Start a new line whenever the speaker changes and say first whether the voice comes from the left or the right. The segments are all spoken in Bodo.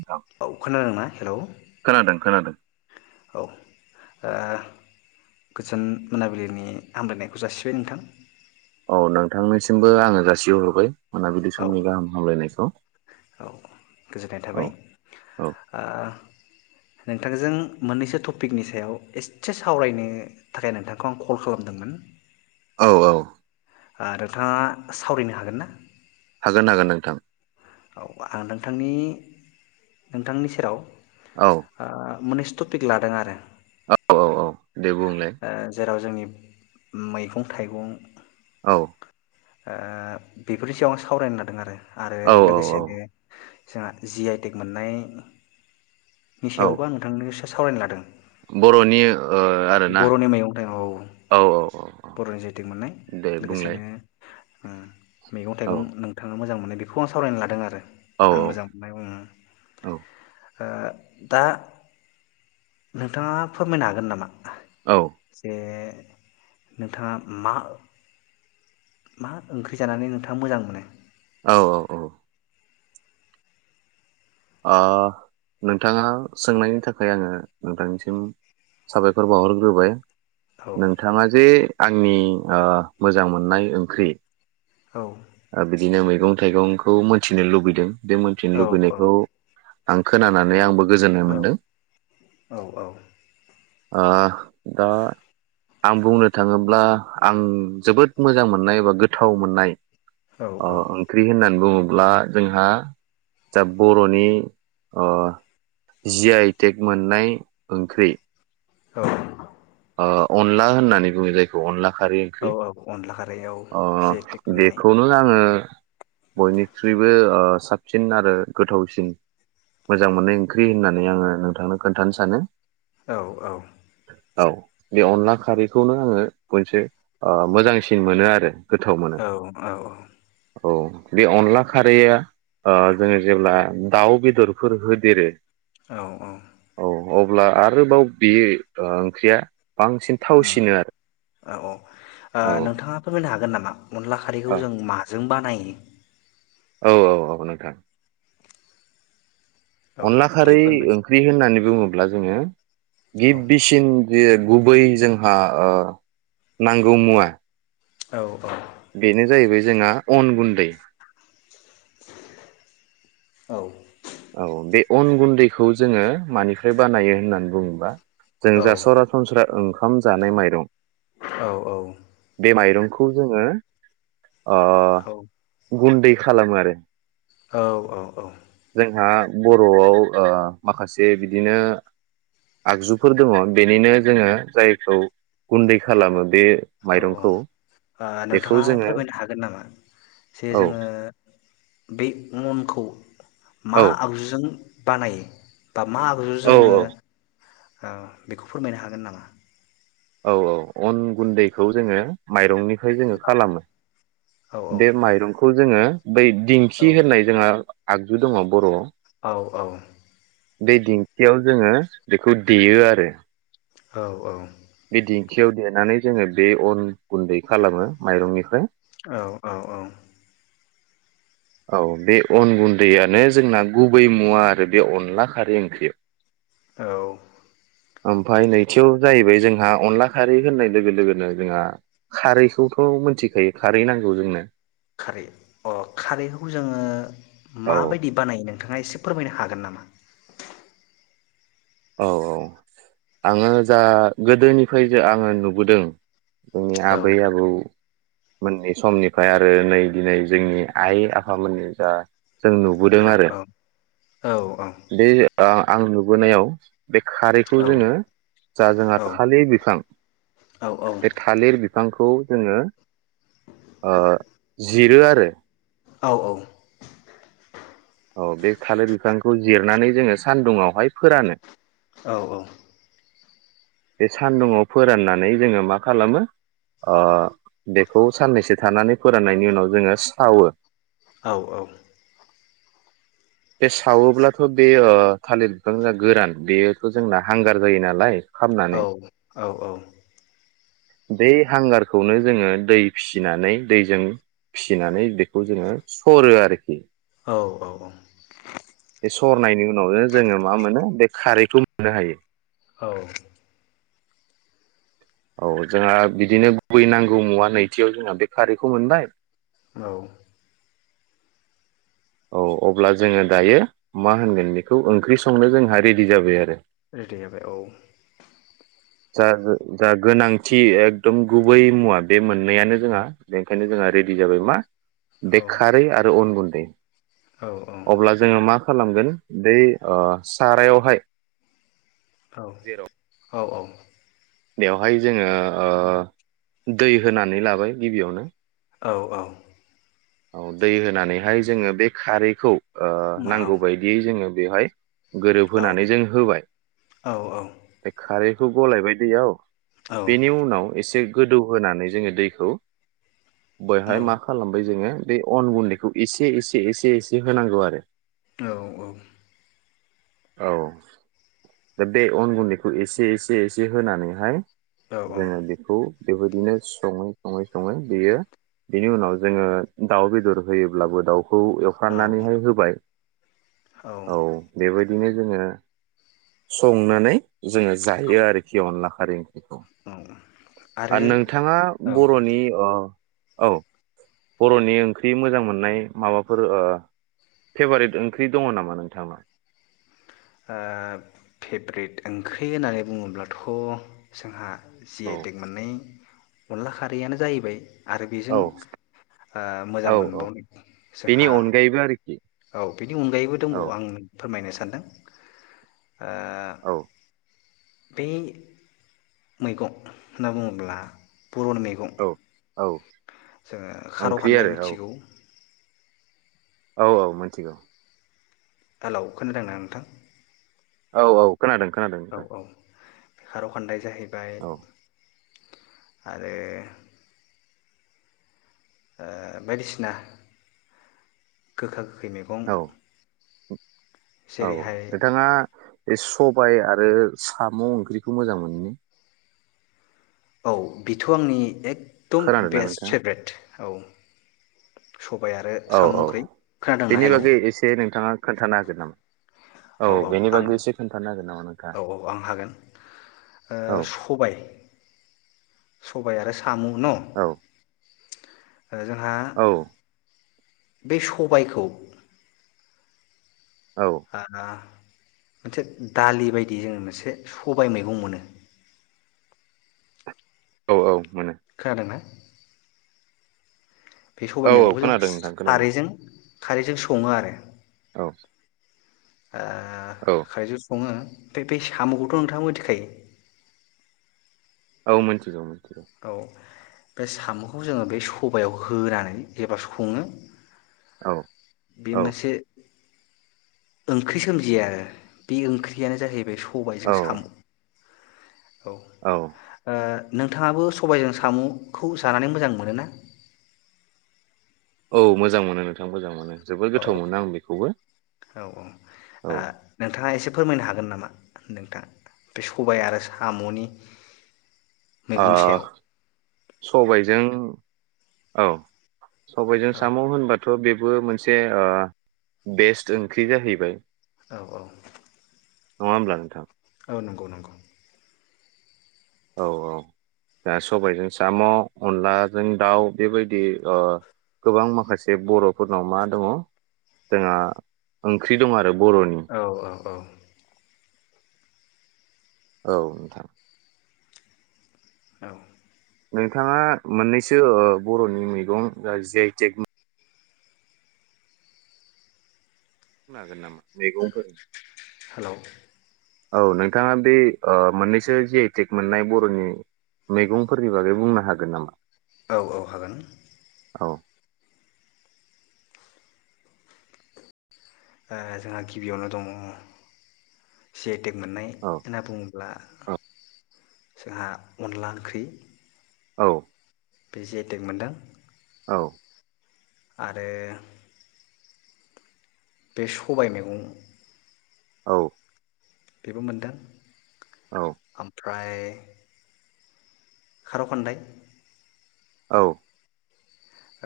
right: नोंथां
left: औ खोनादोंना हेलौ
right: खोनादों खोनादों
left: औ ओ गोजोन मोनाबिलिनि हामलायनायखौ जासिबाय नोंथां।
right: औ नोंथांनिसिमबो आङो जासिहरबाय मोनाबिलि
left: औ
right: समनि गाहाम हामलायनायखौ
left: औ गोजोननाय थाबाय
right: औ औ
left: नोंथांजों मोननैसो टपिकनि सायाव एसे सावरायनो थाखाय नोंथांखौ आं कल खालामदोंमोन
right: औ औ
left: ओ नोंथाङा सावरायनो हागोन ना?
right: हागोन हागोन नोंथां
left: औ आं नोंथांनि नोंथांनि सेराव
right: औ
left: ओ मोननैसो टपिक लादों आरो
right: औ औ औ दे बुंलाय
left: ओ जेराव जोंनि मैगं थाइगं
right: औ
left: ओ बेफोरनि सायाव आं सावरायनो लादों आरो आरो
right: औ
left: लो
right: औ औ
left: गोसेनो जोंहा जि आइ टेक मोननाय नि
right: औ
left: सायावबो आं नोंथांनो सोंं सावरायनो लादों।
right: बर'नि ओ आरोना
left: बर'नि मैगं थाइगं औ
right: औ औ औ औ
left: बर'नि
right: दे बुंलाय
left: होम मैगं
right: औ
left: थाइगं नोंथांनो मोजां मोननाय बेखौ आं सावरायनो लादों आरो
right: औ
left: आं मोजां मोननाय ओम दा नोंथाङा फोरमायनो हागोन नामा
right: औ
left: से नोंथाङा मा मा ओंख्रि जानानै नोंथाङा मोजां मोनो
right: औ औ औ ओ नोंथाङा सोंनायनि थाखाय आङो नोंथांनिसिम साबायखर बावहरग्रोबाय
left: औ
right: नोंथाङा जे आंनि ओ मोजां मोननाय ओंख्रि
left: औ
right: ओ बिदिनो मैग गं थाइगंखौ मोनथिनो लुबैदों बे मोनथिनो
left: औ
right: लुबैनायखौ आं खोनानानै आंबो गोजोननाय
left: औ
right: मोनदों
left: औ औ
right: ओ दा आं बुंनो थाङोब्ला आं जोबोद मोजां मोननाय बा गोथाव मोननाय अ
left: औ
right: ओंख्रि होननानै बुंङो ब्ला जोंहा जा बर नि ओ जि आइ टेक मोननाय ओंख्रि
left: औ
right: ओ अनला होननानै बुङो जायखौ अनला खारै
left: औ
right: ओंख्रि
left: औ अनला खारैयाव
right: ओ
left: जि आइ टेक मोननाय
right: बेखौनो आङो बयनिख्रुइबो ओ सा साबसिन आरो गोथावसिन मोजां मोननाय ओंख्रि होननानै आङो नोंथांनो खोन्थानो सानो
left: औ औ
right: औ बे अनला खारैखौनो आङो मोनसे ओ मोजांसिन मोनो आरो गोथाव मोनो
left: औ औ औ
right: औ बे अनला खारैया ओ जोङो जेब्ला दाउ बेदरफोर होदेरो
left: औ औ
right: औ अब्ला आरोबाव बियो ओ ख्रिया
left: औ औ ओ
right: औ
left: नोंथाङा फोरमायनो हागोन नामा अनला खारैखौ जों
right: औ
left: माजों बानायो [unintelligible]
right: औ औ औ नोंथां
left: औ
right: अनला
left: दे
right: खारै
left: फोरमाय
right: ओंख्रि होननानै बुङोब्ला जोङो
left: औ
right: गिबिसिन गुबै जोंहा ओ नांगौ मुवा।
left: औ
right: बेनो जाहैबाय जोंहा। अन गुन्दै।
left: औ।
right: औ बे अन गुन्दैखौ जोङो मानिफ्राय बानायो होननानै बुङोबा। जों
left: औ
right: जा सरासनस्रा ओंखाम जानाय माइरं।
left: औ औ।
right: बे माइरंखौ जोङो ओ गुन्दै। खालामो आरो।
left: औ औ औ।
right: हा बर'आव ओ माखासे बिदिनो आगजुफोर दङ बेनिनो जोङो जायखौ गुन्दै खालामो बे
left: औ औ
right: माइरंखौ
left: ओ
right: बेखौ
left: नोंथाङा
right: जोङो
left: फोरमायनो हागोन नामा जे
right: औ
left: जोङो बे मनखौ। मा आगजुजों बानायो। बा आगजु
right: औ
left: जोङो। बेखौ फोरमायनो हागोन नामा।
right: औ औ अन गुन्दैखौ जोङो माइरंनि। जोङो खालामो
left: औ
right: बे माइरंखौ। जोङो। बै
left: औ
right: दिंखि होननाय जोंहा। आगजु दङ बर'।
left: औ औ।
right: बे दिंखियाव जोङो बेखौ देयो आरो।
left: औ-औ।
right: बे दिंखियाव देनानै जोङो बे अन गुन्दै खालामो माइरंनिफ्राय।
left: औ औ औ।
right: औ बे अन गुन्दैयानो जोंना गुबै मुवा आरो बे अनला खारै ओंख्रियाव।
left: औ।
right: ओमफाय नैथियाव जाहैबाय जोंहा अनला खारै होननाय लोगो-लोगोनो जोंहा खारैखौथ मोनथिखायो खारै नांगौ जोंनो।
left: खारै अ खारैखौ जोङो
right: औ
left: माबायदि बानाय नोंथाङा एसे फोरमायनो हागोन नामा।
right: औ औ आङो जा गोदोनिफ्राय जो आङो नुबोदों। जोंनि
left: औ
right: आबै आबौ। मोननि समनिफाय आरो नै दिनै जोंनि आइ-आफामोननि जा। जों नुबोदों
left: औ
right: आरो
left: औ औ
right: बे। आ आं नुबोनायाव। बे खारैखौ
left: औ
right: जोङो जा जोंहा
left: औ
right: थालिर बिफां
left: औ औ
right: बे थालिर बिफ फांखौ जोङो ओ जिरो आरो
left: औ
right: औ बे थालिर बिफांखौ जिरनानै जोङो सान्दुुंआवहाय फोरानो
left: औ औ
right: बे सान्दुङाव फोराननानै जोङो मा खालामो ओ बेखौ साननैसो थानानै फोराननायनि उनाव जोङो सावो
left: औ-औ
right: बे सावोब्लाथ बे ओ थालिर बिफांआ गोरान बेयोथ जोंना हांगार जायो नालाय खामनानै
left: औ औ औ
right: बे हांगारखौनो जोङो दै फिसिनानै दैजों फिसिनानै बेखौ जोङो सरो आरोखि
left: औ औ औ
right: सरनाय नोङो ननो जोङो मा मोनो बे खारैखौ मोननो हायो
left: औ
right: औ जोंहा बिदिनो गुबै नांगौ मुवा नैथियाव जोंहा बे खारैखौ मोनबाय
left: औ
right: औ अब्ला जोङो दायो मा होनगोन बेखौ ओंख्रि संनो जोंहा रेडि जाबाय आरो
left: रेडि जाबाय औ
right: जा जो जा गोनांथि एकदम गुबै मुवा बे मोननैयानो जोंहा बेनो जोंहा रेडि जाबाय मा बे
left: औ
right: खारै आरो अन गुन्द बे
left: औ
right: अब्ला जोङो मा खालामगोन दै ओ सारायावहाय जेराव
left: औ-औ-औ
right: बेवहाय जोङो ओ दै होनानै लाबाय गिबियावनो
left: औ-औ
right: औ दै होनानैहाय जोङो बे खारैखौ ओ
left: मा औ
right: नांगौ बायदियै जोङो बेवहाय
left: औ
right: गोरोबहोनै जों होबाय
left: औ औ
right: बे खारै खौ गलायबाय दैयाव
left: औ
right: बेनि उनाव एसे गोदौ होनानै जोङो दैखौ बैहाय मा खालामबाय जोङो बे अन गुन्दैखौ एसे एसे एसे एसे होनांगौ आरो
left: औ औ
right: औ दा बे अन गुन्दैखौ एसे एसे एसे होनानैहाय
left: औ
right: जोङो बेखौ बे बादिनो सङै सङै सङै बेयो बिनि उनाव जोङो। दाउ बेदर होयोब्लाबो दाउ खौ एवफ्राननानैहाय होबाय। औ बे बाय बिनो जोङो संनानै। जोङो जायो आरोखि अनला आरो आरो
left: आरो
right: नोंथाङा
left: औ
right: बर'नि ओ औ बरनि ओंख्रि मोजां मोननाय माबाफोर ओ फेभारेट ओंख्रि दङ नामा नोंथाङा?
left: ओ फेभ्रेट ओंख्रि होननानै बुङोब्लाथ जोंहा जि
right: औ
left: आइ टेक मोननाय। अनला खारैआनो जायैबाय। आरो बेजों
right: औ
left: ओ मोजां
right: औ औ
left: मोनबावनाय
right: बेनि
left: जोंहा
right: अनगायैबो आरोखि
left: औ बिनि अनगायैबो
right: औ
left: दंबावो आं फोरमायनो सान [inaudible]
right: औ
left: ओ बे मैगं होनना बुङोब्ला। बर'नि मैगं
right: औ औ
left: जोङो
right: ओंख्रि
left: खार'खान्दाय
right: आरो औ
left: मिथिगौ।
right: औ औ मिनथिगौ।
left: हेलौ खानादोंना नोंथां?
right: औ औ खोनादों खोनादों नोंथां।
left: खार'खान्दाय जाहै बाय
right: औ
left: आरो ओ बायदिसिना गोखा गो खै मैगं
right: औ औ
left: जेरैहाय
right: नोंथाङा बे सबाय आरो साम' ओंख्रिखौ मोजां मोनो ने
left: औ बेथ आंनि एक दम
right: खोनादोंना
left: बेस्ट
right: नोंथाङा
left: फेभरेट। औ सबाय आरो
right: औ
left: साम
right: औ
left: ओंख्रि, खोनादोंना
right: बेनि
left: हेलो?
right: बागै एसे नोंथाङा खोन्थानो हागोन नामा?
left: औ औ
right: बेनि
left: आं
right: बागै एसे खोन्थानो हागोन नामा नोंथाङा
left: औ औ आं हागोन। ओ
right: औ
left: सबाय सबाय आरो साम न'
right: औ
left: जोंहा
right: औ
left: बे सबायखौ
right: औ
left: [unintelligible] मोनसे दालि बायदि जोङो मोनसे सबाय मैगं मोनो।
right: औ औ मोनो
left: खोना दोंना? बे सबाइ
right: औ औ
left: मैगंखौ जों
right: खोनादों नोंथां खोनादों
left: खारैजों खारैजों सङो आरो
right: [inaudible]
left: आ
right: औ
left: खारैजों सङो। ओमफ्राय बे साम'खौथ‌ नोंथां मिथिखायो?
right: औ मिथिगौ। मिथिगौ
left: औ बे सामखौ जोङो बे सबायाव होनानै एबा सङो।
right: औ
left: बे
right: औ
left: मोनसे ओंख्रि सोमजियो आरो बे ओंख्रियानो जाहैबाय
right: औ
left: सबायजों साम' औ ओ नोंथाङाबो सबायजों सामुखौ जानानै मोजां मोनो ना?
right: औ मोजां मोनो नोंथां मोजां मोनो। जोबोद
left: औ
right: गोथाव मोनो आं बेखौबो औ
left: औ ओ
right: जों
left: नोंथाङा एसे फोरमायनो हागोन नामा नोंथाङा बे सबाय आरो सामनि
right: आ
left: मैगंनि सायाव
right: सबायजों औ सबायजों
left: औ
right: सामु होनबाथ थ' बेबो मोनसे बेस्ट ओंख्रि जाहैबाय।
left: औ औ
right: नंङा होनब्ला नोंथां?
left: औ नंगौ नंगौ।
right: औ औ दा सबायजों साम अनलाजों दाउ बेबायदि गोबां माखासे बर फोरनाव मा दङ जोंहा ओंख्रि दं आरो बर'नि
left: औ औ औ
right: औ नोंथां
left: औ
right: नोंथाङा मोननैसो ओ बरनि मैगं जे आइटेक बुंनो हागोन नामा? मैगंफोर
left: हेलौ
right: औ नोंथाङा बे ओ मोननैसो जिआइटिक मोननाय बरनि मैगंफोरनि बागै बुंनो हागोन नामा?
left: औ औ हागोन
right: औ
left: ओ जोंहा गिबियावनो दङ सिट जिआइटेक मोननाय
right: औ
left: होनना बुङोब्ला
right: औ
left: जोंहा अनला ओंख्रि
right: औ
left: बे जिआइटेक मोनदों
right: औ
left: आरो बे सबाय मेगं
right: औ
left: बेबो मोनदों
right: औ
left: फ्राय खारौ खान्दाय
right: औ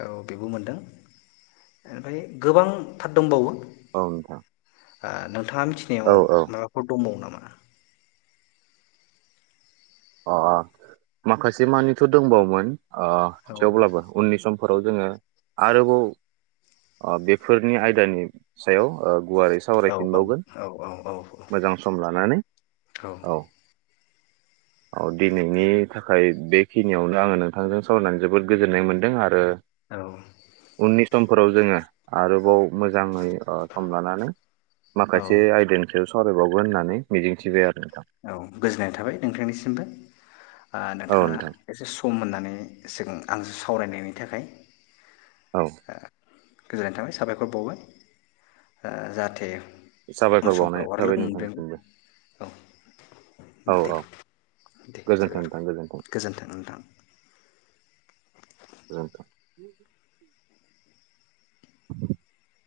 left: औ बेबो मोनदों एनफाय गोबांथार दंबावो।
right: औ नोंथां
left: आ नल थाङा मिथिनायाव
right: औ औ
left: माबाफोर दंबावो नामा? मा।
right: अ अ माखासे मानिथ दंबावोमोन। अ
left: औ
right: थेवब्लाबो उननि सम फोराव जोङो आरोबाव अ बेफोरनि आयदानि सायाव गुवारै
left: औ
right: सावरायफिनबावगोन
left: औ औ
right: मोजां सम लानानै औ औ दिनैनि थाखाय बेखिनियावनो आङो नोंथांजों सावरायनानै जोबोद गोजोननाय मोन्दों आरो
left: औ
right: उननि समफोराव जोङो आरोबाव मोजाङै ओ सम लानानै
left: औ
right: माखासे आइडानि सायाव सावरायबावगोन होननानै मिजिंथिबाय आरो नोंथां
left: औ गोजोननाय थाबाय नोंथांनिसिमबो ओ
right: औ
left: नोंथाङा
right: नोंथां
left: एसे सम मोननानै सिगां आं सावरायनायनि थाखाय।
right: औ।
left: गोजोननाय थाबाय साबायखर बावबाय ओ जाहाथे उन
right: साबायखर बावनाय
left: समफ्राव आरो लोगो
right: थाबाय
left: मोनफिनगोन
right: नोंथांनिसिमबो।
left: औ
right: औ
left: दे
right: औ
left: दे
right: गोजोन्थों नोंथां
left: साबायखरबाय गोजोन्थों नोंथां।
right: [unintelligible] [inaudible]